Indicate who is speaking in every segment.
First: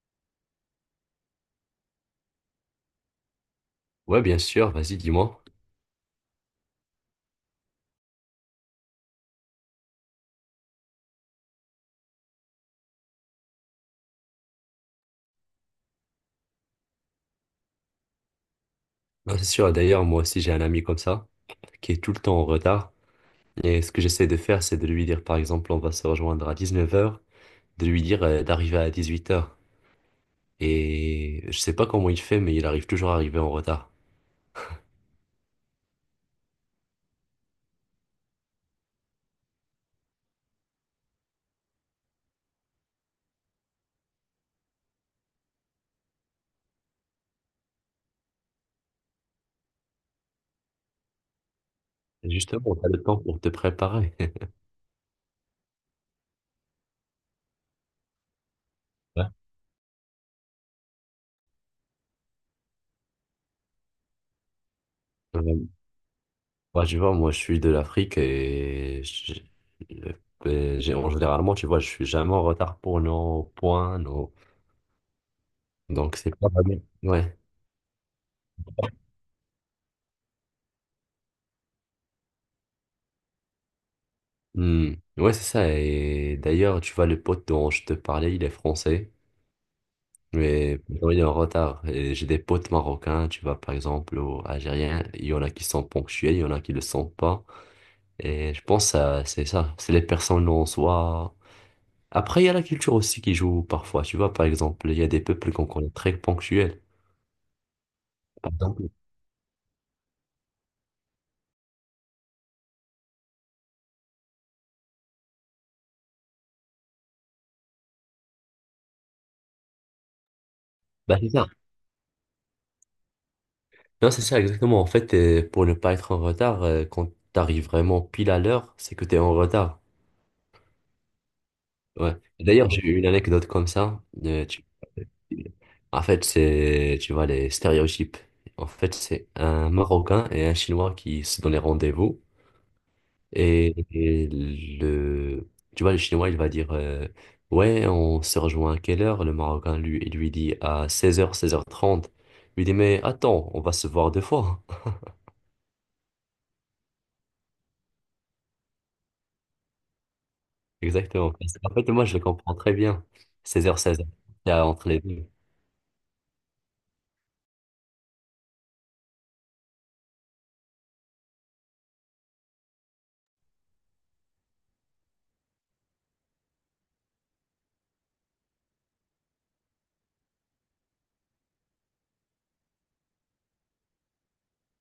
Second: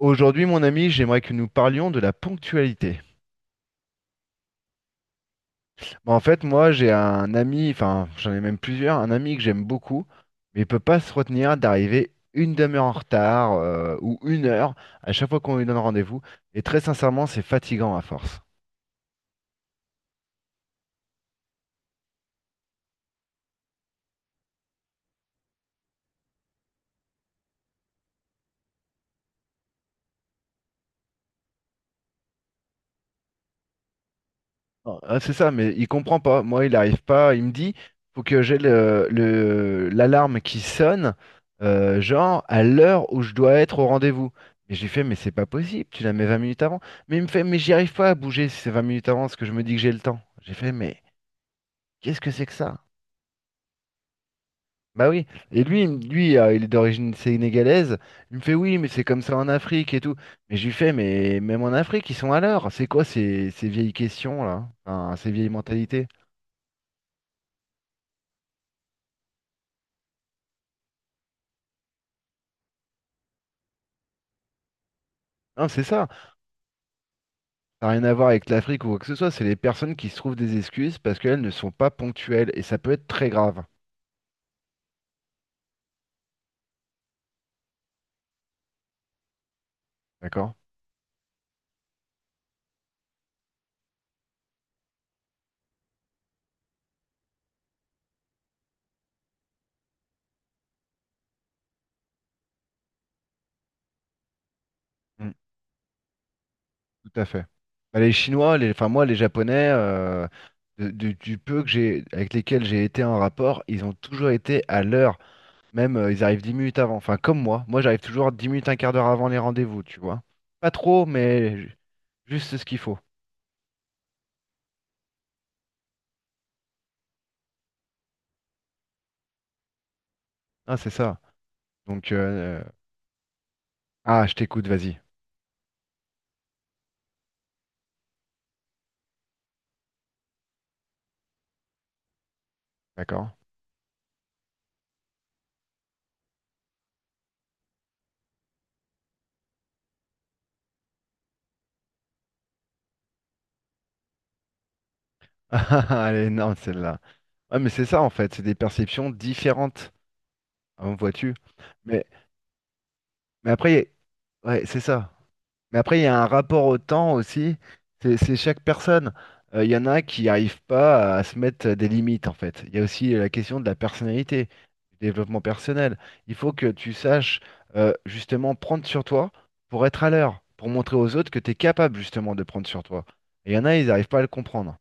Speaker 1: Aujourd'hui, mon ami, j'aimerais que nous parlions de la ponctualité.
Speaker 2: Ouais, bien sûr, vas-y, dis-moi.
Speaker 1: Bah, en fait, moi, j'ai un ami, enfin, j'en ai même plusieurs, un ami que j'aime beaucoup, mais il peut pas se retenir d'arriver une demi-heure en retard ou une heure à chaque fois qu'on lui donne rendez-vous. Et très sincèrement, c'est fatigant à force.
Speaker 2: Non, c'est sûr, d'ailleurs, moi aussi, j'ai un ami comme ça, qui est tout le temps en retard. Et ce que j'essaie de faire, c'est de lui dire, par exemple, on va se rejoindre à 19 heures, de lui dire d'arriver à 18 heures. Et je sais pas comment il fait, mais il arrive toujours à arriver en retard.
Speaker 1: Ah, ah, c'est ça, mais il comprend pas. Moi, il arrive pas. Il me dit, faut que j'ai l'alarme qui sonne, genre à l'heure où je dois être au rendez-vous. Et j'ai fait, mais c'est pas possible, tu la mets 20 minutes avant. Mais il me fait, mais j'y arrive pas à bouger si c'est 20 minutes avant, parce que je me dis que j'ai le temps. J'ai fait, mais qu'est-ce que c'est que
Speaker 2: Justement,
Speaker 1: ça?
Speaker 2: t'as le temps pour te préparer.
Speaker 1: Bah oui. Et lui, lui, il est d'origine sénégalaise. Il me fait, oui, mais c'est comme
Speaker 2: Ouais.
Speaker 1: ça en Afrique et tout. Mais je lui fais, mais même en Afrique, ils sont à l'heure. C'est quoi ces vieilles questions là? Enfin, ces vieilles
Speaker 2: Ouais,
Speaker 1: mentalités?
Speaker 2: ouais, tu vois, moi, je suis de l'Afrique et euh, ben, en généralement, tu vois, je suis jamais en retard pour nos points, nos...
Speaker 1: Non, c'est ça.
Speaker 2: Donc, c'est pas mal. Ouais.
Speaker 1: Ça n'a rien à voir avec l'Afrique ou quoi que ce soit, c'est les personnes qui se trouvent des excuses parce qu'elles ne sont pas ponctuelles et ça peut être très grave.
Speaker 2: Hmm. Ouais, c'est ça. Et d'ailleurs, tu vois, le pote dont je te parlais, il est français,
Speaker 1: D'accord?
Speaker 2: mais pourtant, il est en retard. Et j'ai des potes marocains, tu vois, par exemple, ou algériens. Il y en a qui sont ponctuels, il y en a qui le sont pas. Et je pense que c'est ça. C'est les personnes en soi. Après, il y a la culture aussi qui joue parfois. Tu vois, par exemple, il y a des
Speaker 1: Mm.
Speaker 2: peuples qu'on connaît très ponctuels.
Speaker 1: Tout à fait. Bah, les
Speaker 2: Par
Speaker 1: Chinois, les,
Speaker 2: exemple,
Speaker 1: enfin moi, les Japonais, du peu que j'ai, avec lesquels j'ai été en rapport, ils ont toujours été à l'heure. Même ils arrivent 10 minutes avant. Enfin, comme moi. Moi, j'arrive toujours 10 minutes, un quart d'heure avant les rendez-vous, tu vois. Pas trop,
Speaker 2: bah, c'est ça.
Speaker 1: mais juste ce qu'il faut.
Speaker 2: Non, c'est ça, exactement. En fait, pour ne pas être en retard, quand t'arrives vraiment pile à l'heure, c'est que t'es en retard.
Speaker 1: Ah, c'est ça. Donc,
Speaker 2: Ouais. D'ailleurs, j'ai eu une anecdote comme ça.
Speaker 1: ah, je t'écoute, vas-y.
Speaker 2: En fait, c'est, tu vois, les stéréotypes. En fait, c'est un Marocain et un Chinois qui se donnaient rendez-vous.
Speaker 1: D'accord?
Speaker 2: Et tu vois, le Chinois, il va dire, ouais, on se rejoint à quelle heure? Le Marocain, lui, il lui dit à 16h, 16h30. Il lui dit, mais attends, on va se voir deux fois.
Speaker 1: Ah, elle est énorme celle-là. Ouais, mais c'est ça en fait, c'est des perceptions différentes, hein,
Speaker 2: Exactement.
Speaker 1: vois-tu.
Speaker 2: En fait, moi,
Speaker 1: Mais,
Speaker 2: je le comprends très bien.
Speaker 1: mais
Speaker 2: Seize
Speaker 1: après,
Speaker 2: heures, 16h, c'est
Speaker 1: ouais, c'est
Speaker 2: entre les
Speaker 1: ça.
Speaker 2: deux.
Speaker 1: Mais après, il y a un rapport au temps aussi. C'est chaque personne. Il y en a qui n'arrivent pas à se mettre des limites en fait. Il y a aussi la question de la personnalité, du développement personnel. Il faut que tu saches justement prendre sur toi pour être à l'heure, pour montrer aux autres que tu es capable justement de prendre sur toi. Et il y en a, ils n'arrivent pas à le comprendre.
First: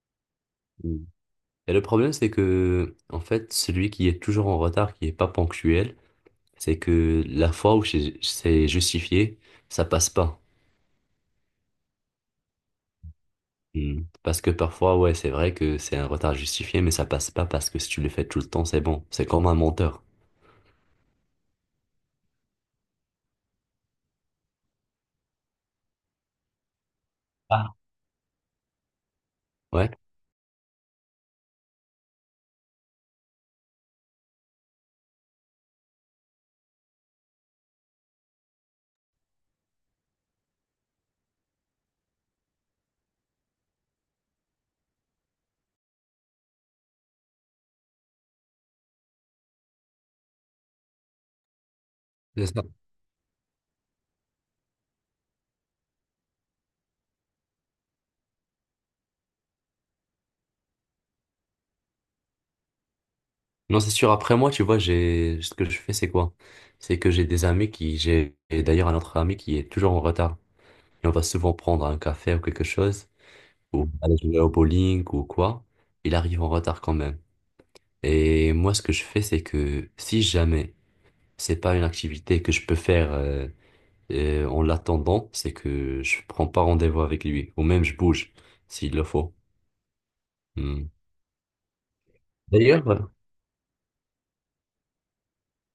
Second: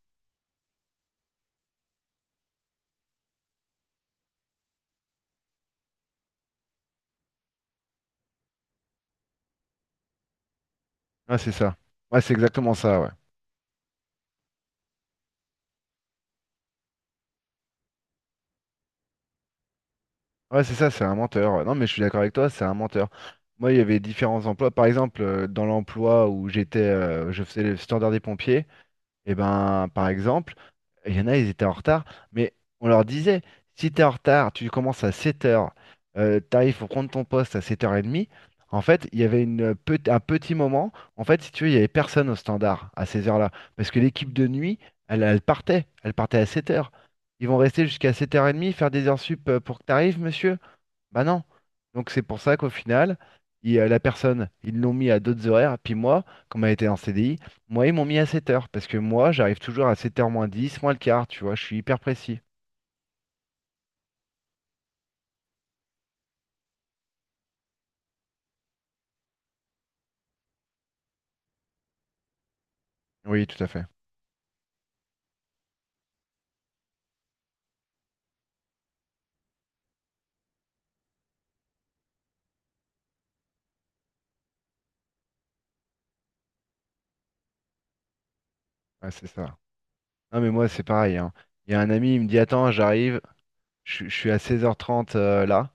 Speaker 2: Et le problème, c'est que, en fait, celui qui est toujours en retard, qui est pas ponctuel, c'est que la fois où c'est justifié, ça passe pas.
Speaker 1: Ah, c'est ça. Ouais, c'est exactement ça, ouais.
Speaker 2: Hmm. Parce que parfois, ouais, c'est vrai que c'est un retard justifié, mais ça passe pas parce que si tu le fais tout le temps, c'est bon. C'est comme un menteur.
Speaker 1: Ouais, c'est ça, c'est un menteur. Non, mais je suis d'accord avec toi, c'est un menteur. Moi, il y avait différents emplois. Par exemple, dans l'emploi où j'étais, je faisais
Speaker 2: Ah.
Speaker 1: le standard des pompiers, et ben,
Speaker 2: Ouais,
Speaker 1: par exemple, il y en a, ils étaient en retard, mais on leur disait, si t'es en retard, tu commences à 7 heures, t'arrives pour prendre ton poste à 7h30. En fait, il y avait un petit moment, en fait, si tu veux, il y avait personne au standard à ces heures-là, parce que l'équipe de nuit, elle, elle partait à 7 heures. Ils vont rester jusqu'à 7h30, faire des heures sup pour que t'arrives, monsieur. Bah non. Donc c'est pour
Speaker 2: c'est
Speaker 1: ça
Speaker 2: ça.
Speaker 1: qu'au final, la personne, ils l'ont mis à d'autres horaires. Puis moi, comme elle était en CDI, moi, ils m'ont mis à 7 heures. Parce que moi, j'arrive toujours à 7 heures moins 10 moins le quart, tu vois, je suis hyper précis.
Speaker 2: Non, c'est sûr. Après moi, tu vois, ce que je fais, c'est quoi? C'est que j'ai des amis qui, j'ai et d'ailleurs un autre ami qui est toujours en retard. Et on va souvent prendre un café ou quelque chose,
Speaker 1: Oui, tout à fait.
Speaker 2: ou aller jouer au bowling ou quoi. Il arrive en retard quand même. Et moi, ce que je fais, c'est que si jamais c'est pas une activité que je peux faire en l'attendant, c'est que je prends pas rendez-vous avec lui, ou même je bouge s'il le
Speaker 1: Ouais, c'est
Speaker 2: faut.
Speaker 1: ça. Non, mais moi, c'est
Speaker 2: Hmm.
Speaker 1: pareil, hein. Il y a un ami, il me dit, attends,
Speaker 2: D'ailleurs,
Speaker 1: j'arrive, je suis à 16h30 là.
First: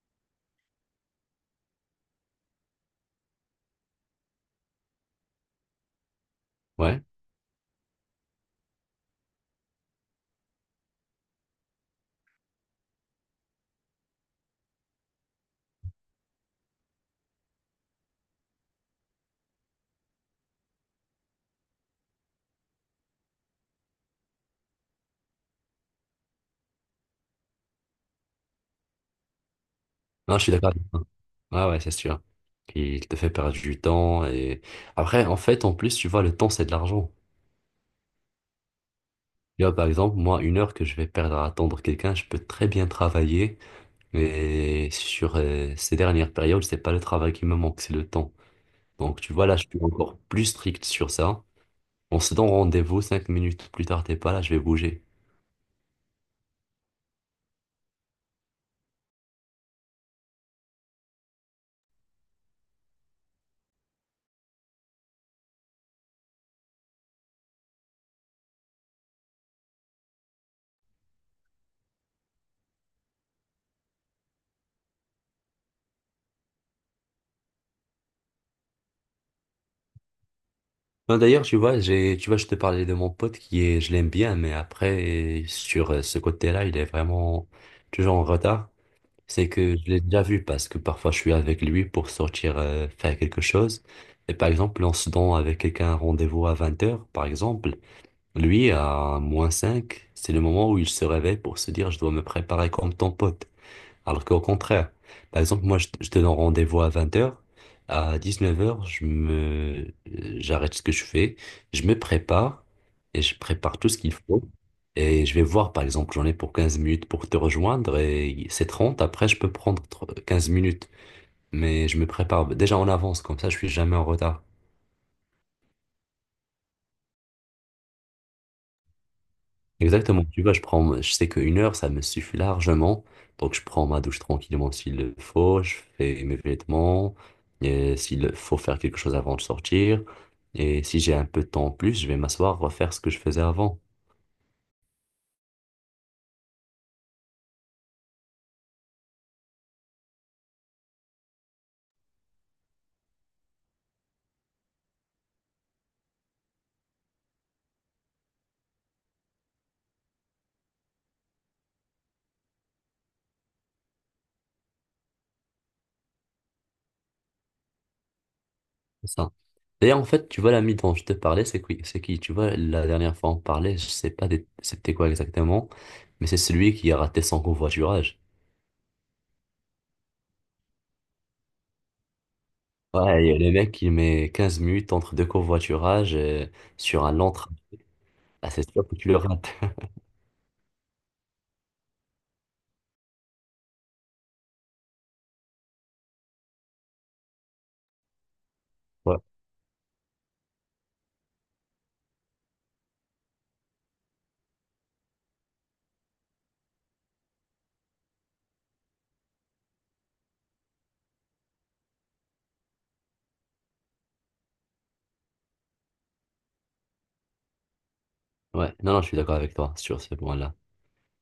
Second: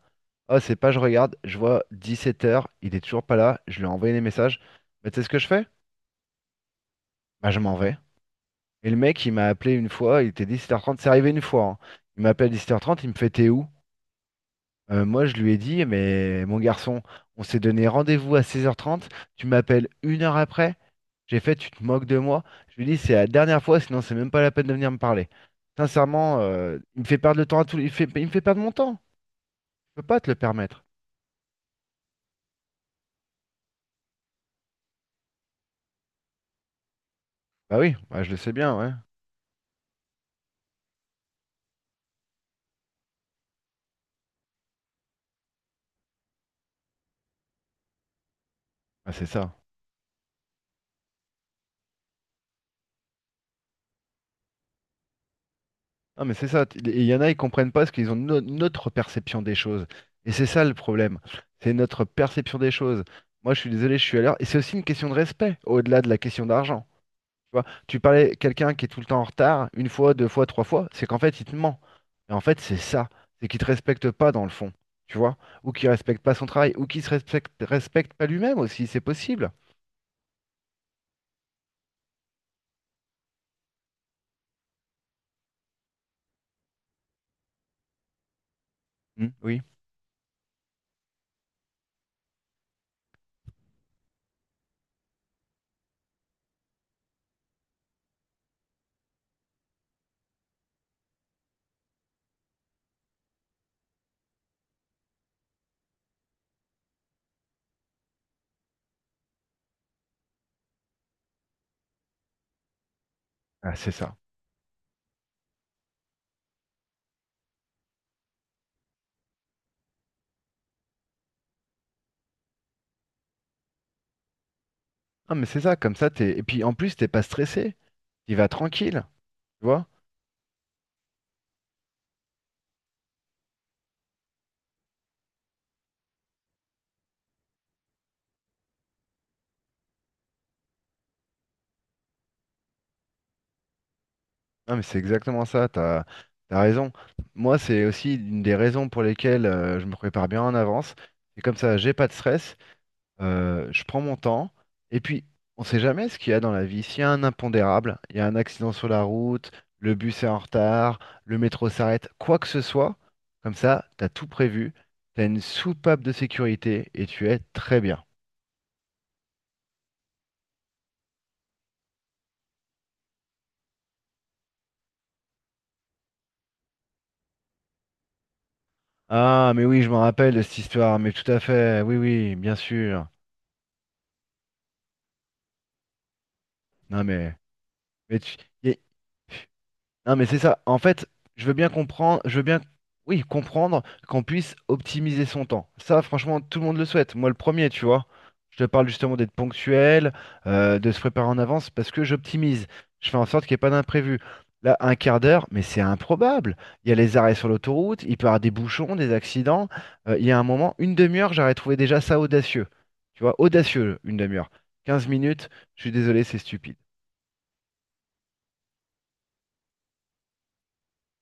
Speaker 1: Oh, c'est pas, je regarde, je vois 17h, il est toujours pas là, je lui ai envoyé des messages. Bah, tu sais ce que je fais?
Speaker 2: ouais,
Speaker 1: Bah, je m'en vais. Et le mec, il m'a appelé une fois, il était 17 heures trente, c'est arrivé une fois, hein. Il m'appelle 17 heures trente, il me fait, t'es où? Moi, je lui ai dit, mais mon garçon, on s'est donné rendez-vous à 16h30, tu m'appelles une heure après, j'ai fait, tu te moques de moi. Je lui ai dit, c'est la dernière fois, sinon c'est même pas la peine de venir me parler. Sincèrement, il me fait perdre le temps à tout, il me fait perdre mon temps. Je peux pas te le
Speaker 2: non, je suis d'accord
Speaker 1: permettre.
Speaker 2: avec toi. Ah ouais, c'est sûr. Il te fait perdre du temps et après, en fait, en plus, tu vois, le temps, c'est de l'argent.
Speaker 1: Bah oui, bah je le sais bien, ouais.
Speaker 2: Tu vois, par exemple, moi, 1 heure que je vais perdre à attendre quelqu'un, je peux très bien travailler, mais sur ces dernières périodes, c'est pas le travail qui me manque, c'est le temps.
Speaker 1: Ah,
Speaker 2: Donc,
Speaker 1: c'est
Speaker 2: tu vois, là,
Speaker 1: ça.
Speaker 2: je suis encore plus strict sur ça. On se donne rendez-vous, 5 minutes plus tard, t'es pas là, je vais bouger.
Speaker 1: Non, mais c'est ça. Il y en a, ils comprennent pas parce qu'ils ont notre perception des choses. Et c'est ça le problème. C'est notre perception des choses. Moi, je suis désolé, je suis à l'heure. Et c'est aussi une question de respect, au-delà de la question d'argent. Tu vois, tu parlais quelqu'un qui est tout le temps en retard, une fois, deux fois, trois fois, c'est qu'en fait, il te ment. Et en fait, c'est ça, c'est qu'il te respecte pas dans le fond, tu vois, ou qu'il respecte pas son travail, ou qu'il se respecte pas lui-même aussi, c'est possible.
Speaker 2: Non, d'ailleurs, tu vois, tu vois, je te parlais de mon pote je l'aime bien, mais après, sur ce côté-là, il est vraiment toujours en retard.
Speaker 1: Hmm,
Speaker 2: C'est
Speaker 1: oui,
Speaker 2: que je l'ai déjà vu parce que parfois je suis avec lui pour sortir, faire quelque chose. Et par exemple, on se donne avec quelqu'un un rendez-vous à 20h, par exemple. Lui, à moins 5 c'est le moment où il se réveille pour se dire, je dois me préparer comme ton pote. Alors qu'au contraire, par exemple, moi, je te donne rendez-vous à 20 heures. À 19 heures, j'arrête ce que je fais. Je me prépare et je
Speaker 1: ah,
Speaker 2: prépare tout
Speaker 1: c'est
Speaker 2: ce qu'il
Speaker 1: ça.
Speaker 2: faut. Et je vais voir, par exemple, j'en ai pour 15 minutes pour te rejoindre et c'est 30. Après, je peux prendre 15 minutes. Mais je me prépare déjà en avance, comme ça, je suis jamais en retard.
Speaker 1: Non, mais c'est ça, comme ça, Et puis en plus, t'es pas stressé, tu vas tranquille, tu vois.
Speaker 2: Exactement, tu vois, je sais qu'une heure, ça me suffit largement. Donc, je prends ma douche tranquillement s'il le faut, je fais mes vêtements, et s'il faut faire quelque chose avant de sortir. Et si j'ai un peu de temps en plus, je vais m'asseoir, refaire ce que je faisais avant.
Speaker 1: Non, mais c'est exactement ça, t'as raison. Moi, c'est aussi une des raisons pour lesquelles je me prépare bien en avance. C'est comme ça, j'ai pas de stress. Je prends mon temps. Et puis, on sait jamais ce qu'il y a dans la vie. S'il y a un impondérable, il y a un accident sur la route, le bus est en retard, le métro s'arrête, quoi que ce soit, comme ça, t'as tout prévu, t'as une soupape de sécurité et tu es très bien.
Speaker 2: C'est ça. D'ailleurs, en fait, tu vois, l'ami dont je te parlais, c'est qui, c'est qui? Tu vois, la dernière fois, on parlait, je sais pas c'était quoi exactement, mais c'est celui qui a raté son covoiturage.
Speaker 1: Ah, mais oui, je me rappelle de cette histoire, mais tout à fait, oui, oui, bien sûr.
Speaker 2: Ouais, et le mec, il met 15 minutes entre deux covoiturages,
Speaker 1: Non,
Speaker 2: sur un long
Speaker 1: mais,
Speaker 2: trajet.
Speaker 1: mais
Speaker 2: Ah, c'est
Speaker 1: y-
Speaker 2: sûr que tu le rates.
Speaker 1: non, mais c'est ça. En fait, je veux bien comprendre, je veux bien, oui, comprendre qu'on puisse optimiser son temps. Ça, franchement, tout le monde le souhaite. Moi, le premier, tu vois. Je te parle justement
Speaker 2: Ouais,
Speaker 1: d'être ponctuel, de se préparer en avance parce que j'optimise. Je fais en sorte qu'il n'y ait pas d'imprévu. Là, un quart d'heure, mais c'est improbable. Il y a les arrêts sur l'autoroute, il peut y avoir des bouchons, des accidents. Il y a un moment, une demi-heure, j'aurais trouvé déjà ça audacieux. Tu vois, audacieux, une demi-heure. 15 minutes, je suis désolé, c'est stupide.
Speaker 2: ouais. Non, non, je suis d'accord avec toi sur ce point-là.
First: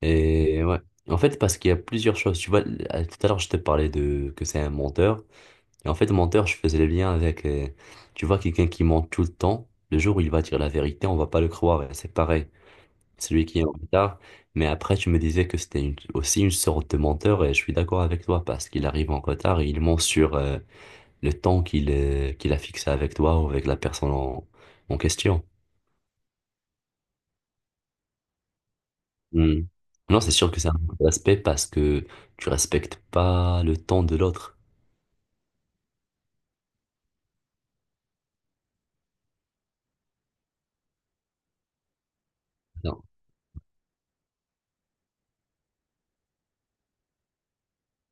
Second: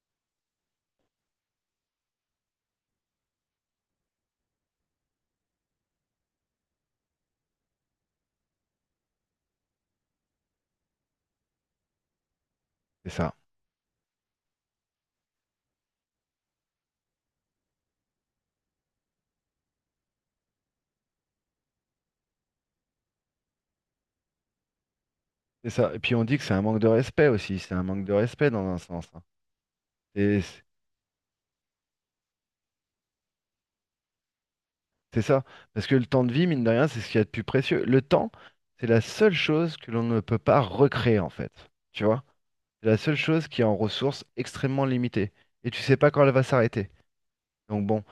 Speaker 2: Et ouais. En fait, parce qu'il y a plusieurs choses. Tu vois, tout à l'heure, je te parlais de que c'est un menteur. Et en fait, menteur, je faisais le lien avec, tu vois, quelqu'un qui ment tout le temps. Le jour où il va dire la vérité, on va pas le croire. Et c'est pareil.
Speaker 1: C'est ça.
Speaker 2: Celui qui est en retard. Mais après, tu me disais que c'était aussi une sorte de menteur. Et je suis d'accord avec toi parce qu'il arrive en retard et il ment sur le temps qu'il a fixé avec toi ou avec la personne en question.
Speaker 1: C'est ça. Et puis on dit que c'est un manque de respect aussi. C'est un manque de respect dans un sens, hein.
Speaker 2: Hmm. Non, c'est
Speaker 1: Et
Speaker 2: sûr que c'est un autre aspect parce que tu respectes pas le temps de l'autre.
Speaker 1: c'est ça. Parce que le temps de vie, mine de rien, c'est ce qu'il y a de plus précieux. Le temps, c'est la seule chose que l'on ne peut pas recréer, en fait. Tu vois? C'est la
Speaker 2: Non,
Speaker 1: seule chose qui est en ressources extrêmement limitées. Et tu sais pas quand elle va s'arrêter. Donc bon.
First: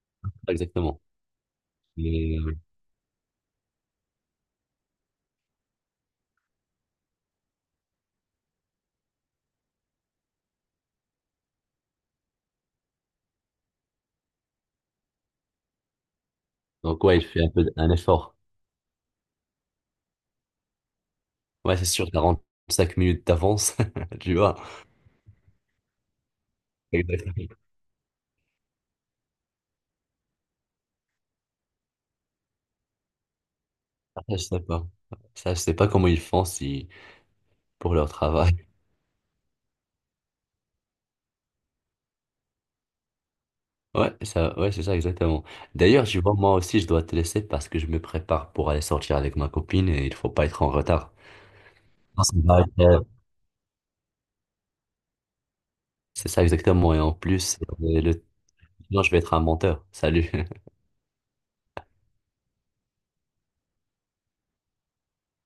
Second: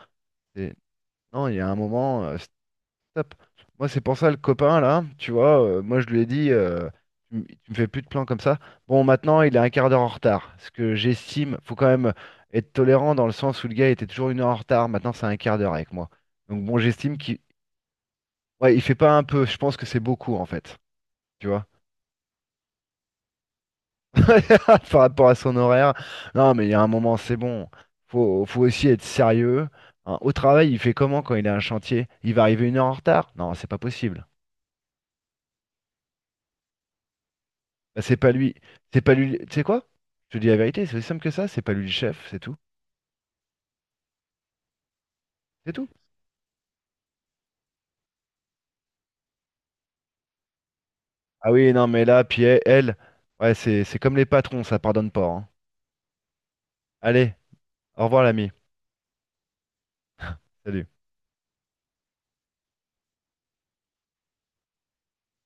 Speaker 2: pas
Speaker 1: C'est-
Speaker 2: exactement.
Speaker 1: Non, il y a un moment,
Speaker 2: Mais,
Speaker 1: stop. Moi, c'est pour ça, le copain, là, tu vois, moi, je lui ai dit, tu me fais plus de plans comme ça. Bon, maintenant, il est un quart d'heure en retard. Ce que j'estime, faut quand même être tolérant dans le sens où le gars était toujours une heure en retard. Maintenant, c'est un quart d'heure avec moi. Donc, bon,
Speaker 2: donc ouais,
Speaker 1: j'estime
Speaker 2: il
Speaker 1: qu'il.
Speaker 2: fait un peu un effort.
Speaker 1: Ouais, il fait pas un peu. Je pense que c'est beaucoup, en fait. Tu vois?
Speaker 2: Ouais, c'est sûr, 45 minutes d'avance, tu vois.
Speaker 1: Par rapport à son horaire. Non, mais il y a un moment, c'est
Speaker 2: Exactement.
Speaker 1: bon. Faut aussi être sérieux, hein. Au travail, il fait comment quand il a un chantier? Il va arriver une heure en retard? Non, c'est pas
Speaker 2: Ah,
Speaker 1: possible.
Speaker 2: je sais pas. Ça, je sais pas comment ils font si pour
Speaker 1: Bah,
Speaker 2: leur
Speaker 1: c'est pas lui.
Speaker 2: travail.
Speaker 1: C'est pas lui. Tu sais quoi? Je te dis la vérité, c'est aussi simple que ça, c'est pas lui le chef, c'est tout.
Speaker 2: Ouais, ça, ouais, c'est ça exactement.
Speaker 1: C'est tout.
Speaker 2: D'ailleurs, je vois, moi aussi, je dois te laisser parce que je me prépare pour aller sortir avec ma copine et il faut pas être en retard.
Speaker 1: Ah oui, non, mais là,
Speaker 2: Non, ça
Speaker 1: puis elle,
Speaker 2: va être,
Speaker 1: elle,
Speaker 2: euh,
Speaker 1: ouais, c'est comme les patrons, ça pardonne pas, hein.
Speaker 2: C'est ça exactement. Et en
Speaker 1: Allez,
Speaker 2: plus,
Speaker 1: au
Speaker 2: le...
Speaker 1: revoir l'ami.
Speaker 2: Non, je vais être un menteur. Salut.
Speaker 1: Salut.